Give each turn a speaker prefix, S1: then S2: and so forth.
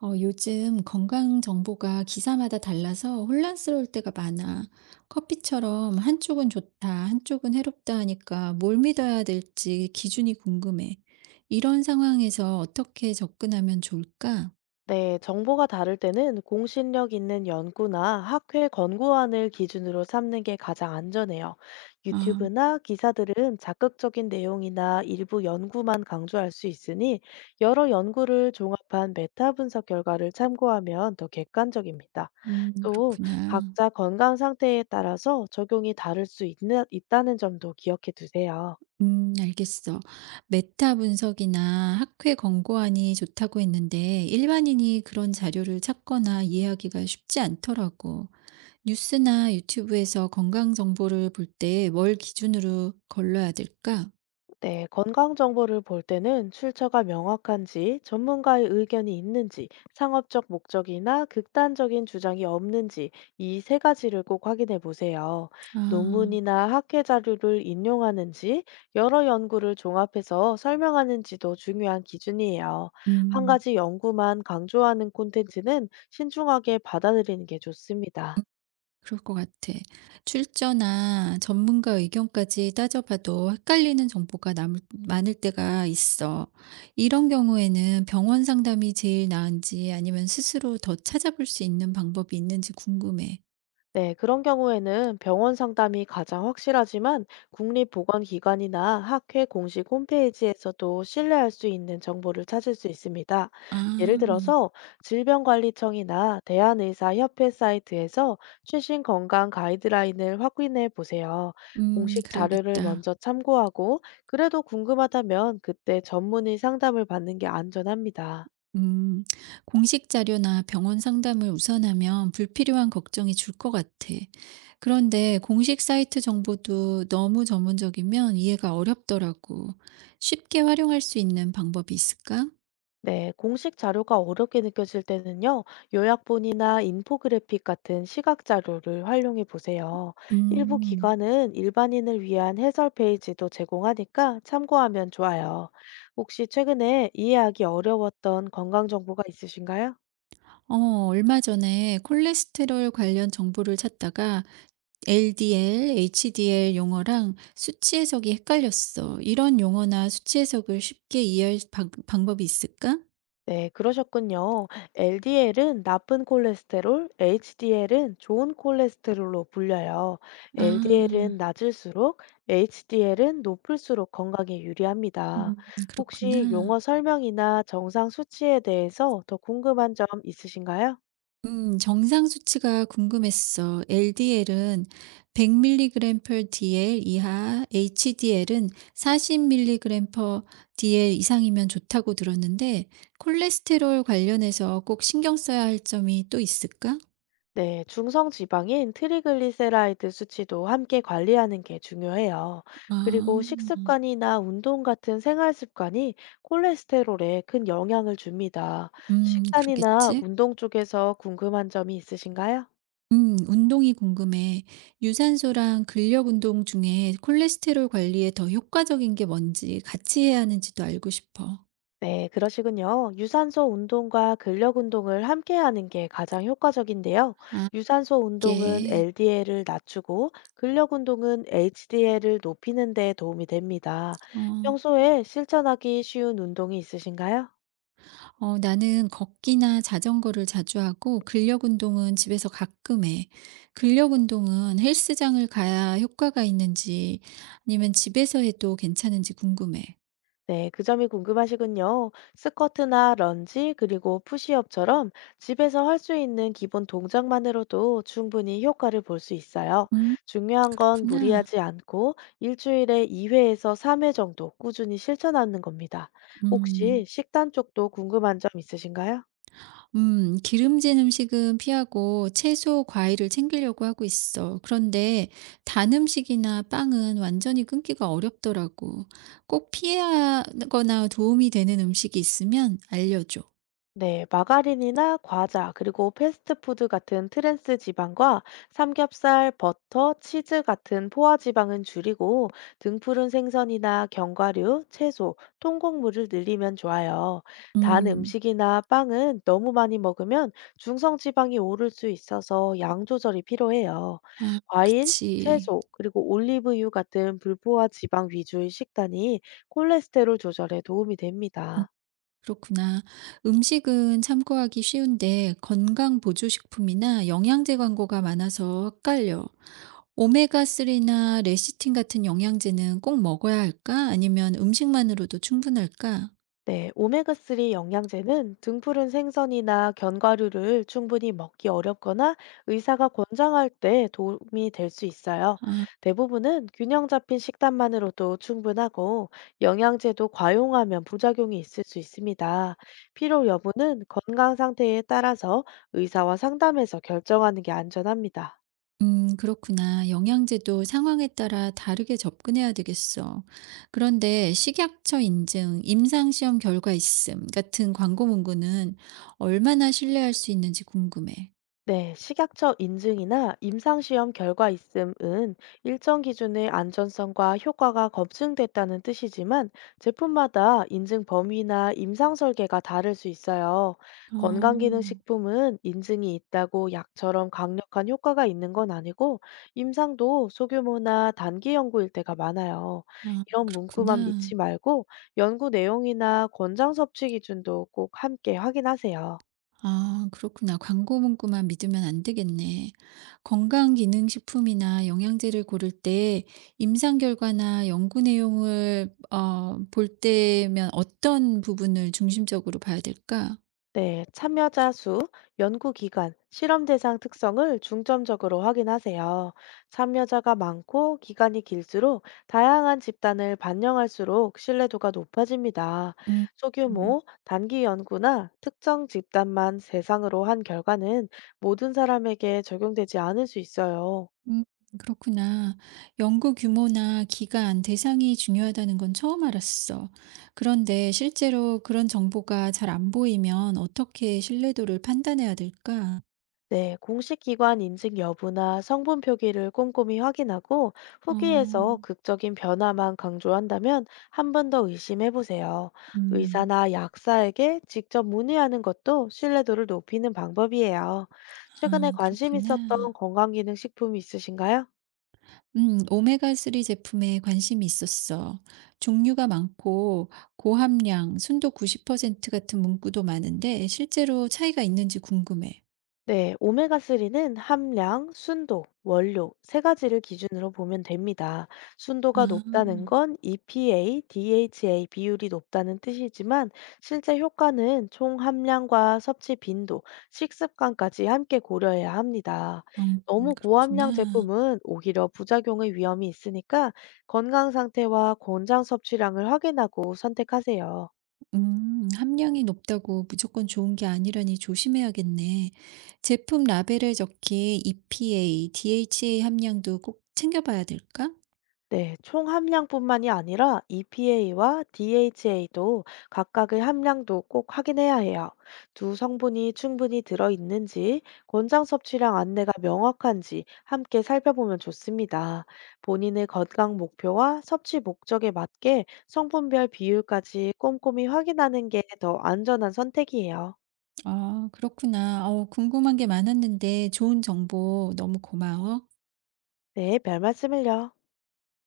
S1: 요즘 건강 정보가 기사마다 달라서 혼란스러울 때가 많아. 커피처럼 한쪽은 좋다, 한쪽은 해롭다 하니까 뭘 믿어야 될지 기준이 궁금해. 이런 상황에서 어떻게 접근하면 좋을까?
S2: 네, 정보가 다를 때는 공신력 있는 연구나 학회 권고안을 기준으로 삼는 게 가장 안전해요.
S1: 아.
S2: 유튜브나 기사들은 자극적인 내용이나 일부 연구만 강조할 수 있으니 여러 연구를 종합한 메타 분석 결과를 참고하면 더 객관적입니다. 또
S1: 그렇구나.
S2: 각자 건강 상태에 따라서 적용이 있다는 점도 기억해 두세요.
S1: 알겠어. 메타 분석이나 학회 권고안이 좋다고 했는데 일반인이 그런 자료를 찾거나 이해하기가 쉽지 않더라고. 뉴스나 유튜브에서 건강 정보를 볼 때 뭘 기준으로 걸러야 될까?
S2: 네, 건강 정보를 볼 때는 출처가 명확한지, 전문가의 의견이 있는지, 상업적 목적이나 극단적인 주장이 없는지 이 세 가지를 꼭 확인해 보세요.
S1: 아.
S2: 논문이나 학회 자료를 인용하는지, 여러 연구를 종합해서 설명하는지도 중요한 기준이에요. 한
S1: 음,
S2: 가지 연구만 강조하는 콘텐츠는 신중하게 받아들이는 게 좋습니다.
S1: 그럴 것 같아. 출처나 전문가 의견까지 따져봐도 헷갈리는 정보가 많을 때가 있어. 이런 경우에는 병원 상담이 제일 나은지 아니면 스스로 더 찾아볼 수 있는 방법이 있는지 궁금해.
S2: 네, 그런 경우에는 병원 상담이 가장 확실하지만 국립보건기관이나 학회 공식 홈페이지에서도 신뢰할 수 있는 정보를 찾을 수 있습니다.
S1: 아.
S2: 예를 들어서 질병관리청이나 대한의사협회 사이트에서 최신 건강 가이드라인을 확인해 보세요. 공식 자료를
S1: 그래야겠다.
S2: 먼저 참고하고 그래도 궁금하다면 그때 전문의 상담을 받는 게 안전합니다.
S1: 음, 공식 자료나 병원 상담을 우선하면 불필요한 걱정이 줄 것 같아. 그런데 공식 사이트 정보도 너무 전문적이면 이해가 어렵더라고. 쉽게 활용할 수 있는 방법이 있을까?
S2: 네, 공식 자료가 어렵게 느껴질 때는요, 요약본이나 인포그래픽 같은 시각 자료를 활용해 보세요. 일부
S1: 음,
S2: 기관은 일반인을 위한 해설 페이지도 제공하니까 참고하면 좋아요. 혹시 최근에 이해하기 어려웠던 건강 정보가 있으신가요?
S1: 얼마 전에 콜레스테롤 관련 정보를 찾다가 LDL, HDL 용어랑 수치 해석이 헷갈렸어. 이런 용어나 수치 해석을 쉽게 이해할 방법이 있을까?
S2: 네, 그러셨군요. LDL은 나쁜 콜레스테롤, HDL은 좋은 콜레스테롤로 불려요. LDL은
S1: 아.
S2: 낮을수록, HDL은 높을수록 건강에 유리합니다.
S1: 음
S2: 혹시 용어
S1: 그렇구나.
S2: 설명이나 정상 수치에 대해서 더 궁금한 점 있으신가요?
S1: 정상 수치가 궁금했어. LDL은 100 m 램 g per dl 이하, HDL은 40 m i l l g per dl 이상이면 좋다고 들었는데 콜레스테롤 관련해서 꼭 신경 써야 할 점이 또 있을까?
S2: 네, 중성 지방인 트리글리세라이드 수치도 함께 관리하는 게 중요해요.
S1: 아.
S2: 그리고 식습관이나 운동 같은 생활 습관이 콜레스테롤에 큰 영향을 줍니다. 식단이나
S1: 그러겠지.
S2: 운동 쪽에서 궁금한 점이 있으신가요?
S1: 운동이 궁금해. 유산소랑 근력 운동 중에 콜레스테롤 관리에 더 효과적인 게 뭔지 같이 해야 하는지도 알고 싶어.
S2: 네, 그러시군요. 유산소 운동과 근력 운동을 함께 하는 게 가장 효과적인데요.
S1: 아.
S2: 유산소 운동은
S1: 게
S2: LDL을 낮추고 근력 운동은 HDL을 높이는 데 도움이 됩니다.
S1: 어.
S2: 평소에 실천하기 쉬운 운동이 있으신가요?
S1: 어 나는 걷기나 자전거를 자주 하고 근력 운동은 집에서 가끔 해. 근력 운동은 헬스장을 가야 효과가 있는지 아니면 집에서 해도 괜찮은지 궁금해.
S2: 네, 그 점이 궁금하시군요. 스쿼트나 런지, 그리고 푸시업처럼 집에서 할 수 있는 기본 동작만으로도 충분히 효과를 볼 수 있어요.
S1: 음.
S2: 중요한 건
S1: 그렇구나.
S2: 무리하지 않고 일주일에 2회에서 3회 정도 꾸준히 실천하는 겁니다. 혹시
S1: 음.
S2: 식단 쪽도 궁금한 점 있으신가요?
S1: 기름진 음식은 피하고 채소, 과일을 챙기려고 하고 있어. 그런데 단 음식이나 빵은 완전히 끊기가 어렵더라고. 꼭 피하거나 도움이 되는 음식이 있으면 알려줘.
S2: 네, 마가린이나 과자, 그리고 패스트푸드 같은 트랜스 지방과 삼겹살, 버터, 치즈 같은 포화 지방은 줄이고 등푸른 생선이나 견과류, 채소, 통곡물을 늘리면 좋아요. 단
S1: 음.
S2: 음식이나 빵은 너무 많이 먹으면 중성 지방이 오를 수 있어서 양 조절이 필요해요.
S1: 아
S2: 과일,
S1: 그치.
S2: 채소, 그리고 올리브유 같은 불포화 지방 위주의 식단이 콜레스테롤 조절에 도움이
S1: 음
S2: 됩니다.
S1: 그렇구나. 음식은 참고하기 쉬운데 건강 보조식품이나 영양제 광고가 많아서 헷갈려. 오메가3나 레시틴 같은 영양제는 꼭 먹어야 할까? 아니면 음식만으로도 충분할까?
S2: 네, 오메가3 영양제는 등푸른 생선이나 견과류를 충분히 먹기 어렵거나 의사가 권장할 때 도움이 될 수 있어요.
S1: 아
S2: 대부분은 균형 잡힌 식단만으로도 충분하고 영양제도 과용하면 부작용이 있을 수 있습니다. 피로 여부는 건강 상태에 따라서 의사와 상담해서 결정하는 게 안전합니다.
S1: 그렇구나. 영양제도 상황에 따라 다르게 접근해야 되겠어. 그런데 식약처 인증, 임상시험 결과 있음 같은 광고 문구는 얼마나 신뢰할 수 있는지 궁금해.
S2: 네, 식약처 인증이나 임상시험 결과 있음은 일정 기준의 안전성과 효과가 검증됐다는 뜻이지만 제품마다 인증 범위나 임상 설계가 다를 수 있어요.
S1: 어.
S2: 건강기능식품은 인증이 있다고 약처럼 강력한 효과가 있는 건 아니고 임상도 소규모나 단기 연구일 때가 많아요.
S1: 아
S2: 이런 문구만 믿지
S1: 그렇구나.
S2: 말고 연구 내용이나 권장 섭취 기준도 꼭 함께 확인하세요.
S1: 아 그렇구나. 광고 문구만 믿으면 안 되겠네. 건강기능식품이나 영양제를 고를 때 임상 결과나 연구 내용을 볼 때면 어떤 부분을 중심적으로 봐야 될까?
S2: 네, 참여자 수, 연구 기간, 실험 대상 특성을 중점적으로 확인하세요. 참여자가 많고 기간이 길수록 다양한 집단을 반영할수록 신뢰도가 높아집니다.
S1: 음.
S2: 소규모,
S1: 음.
S2: 단기 연구나 특정 집단만 대상으로 한 결과는 모든 사람에게 적용되지 않을 수 있어요.
S1: 음 그렇구나. 연구 규모나 기간, 대상이 중요하다는 건 처음 알았어. 그런데 실제로 그런 정보가 잘 안 보이면 어떻게 신뢰도를 판단해야 될까?
S2: 네, 공식 기관 인증 여부나 성분 표기를 꼼꼼히 확인하고
S1: 어.
S2: 후기에서 극적인 변화만 강조한다면 한 번 더 의심해 보세요.
S1: 음.
S2: 의사나 약사에게 직접 문의하는 것도 신뢰도를 높이는 방법이에요. 최근에
S1: 아
S2: 관심 있었던
S1: 그렇구나.
S2: 건강기능식품이 있으신가요?
S1: 오메가3 제품에 관심이 있었어. 종류가 많고 고함량, 순도 90% 같은 문구도 많은데 실제로 차이가 있는지 궁금해.
S2: 네, 오메가3는 함량, 순도, 원료 세 가지를 기준으로 보면 됩니다. 순도가
S1: 아.
S2: 높다는 건 EPA, DHA 비율이 높다는 뜻이지만 실제 효과는 총 함량과 섭취 빈도, 식습관까지 함께 고려해야 합니다. 너무 고함량
S1: 그렇구나.
S2: 제품은 오히려 부작용의 위험이 있으니까 건강 상태와 권장 섭취량을 확인하고 선택하세요.
S1: 함량이 높다고 무조건 좋은 게 아니라니 조심해야겠네. 제품 라벨에 적힌 EPA, DHA 함량도 꼭 챙겨 봐야 될까?
S2: 네, 총 함량뿐만이 아니라 EPA와 DHA도 각각의 함량도 꼭 확인해야 해요. 두 성분이 충분히 들어있는지, 권장 섭취량 안내가 명확한지 함께 살펴보면 좋습니다. 본인의 건강 목표와 섭취 목적에 맞게 성분별 비율까지 꼼꼼히 확인하는 게 더 안전한 선택이에요.
S1: 아 그렇구나. 궁금한 게 많았는데 좋은 정보 너무 고마워.
S2: 네, 별 말씀을요.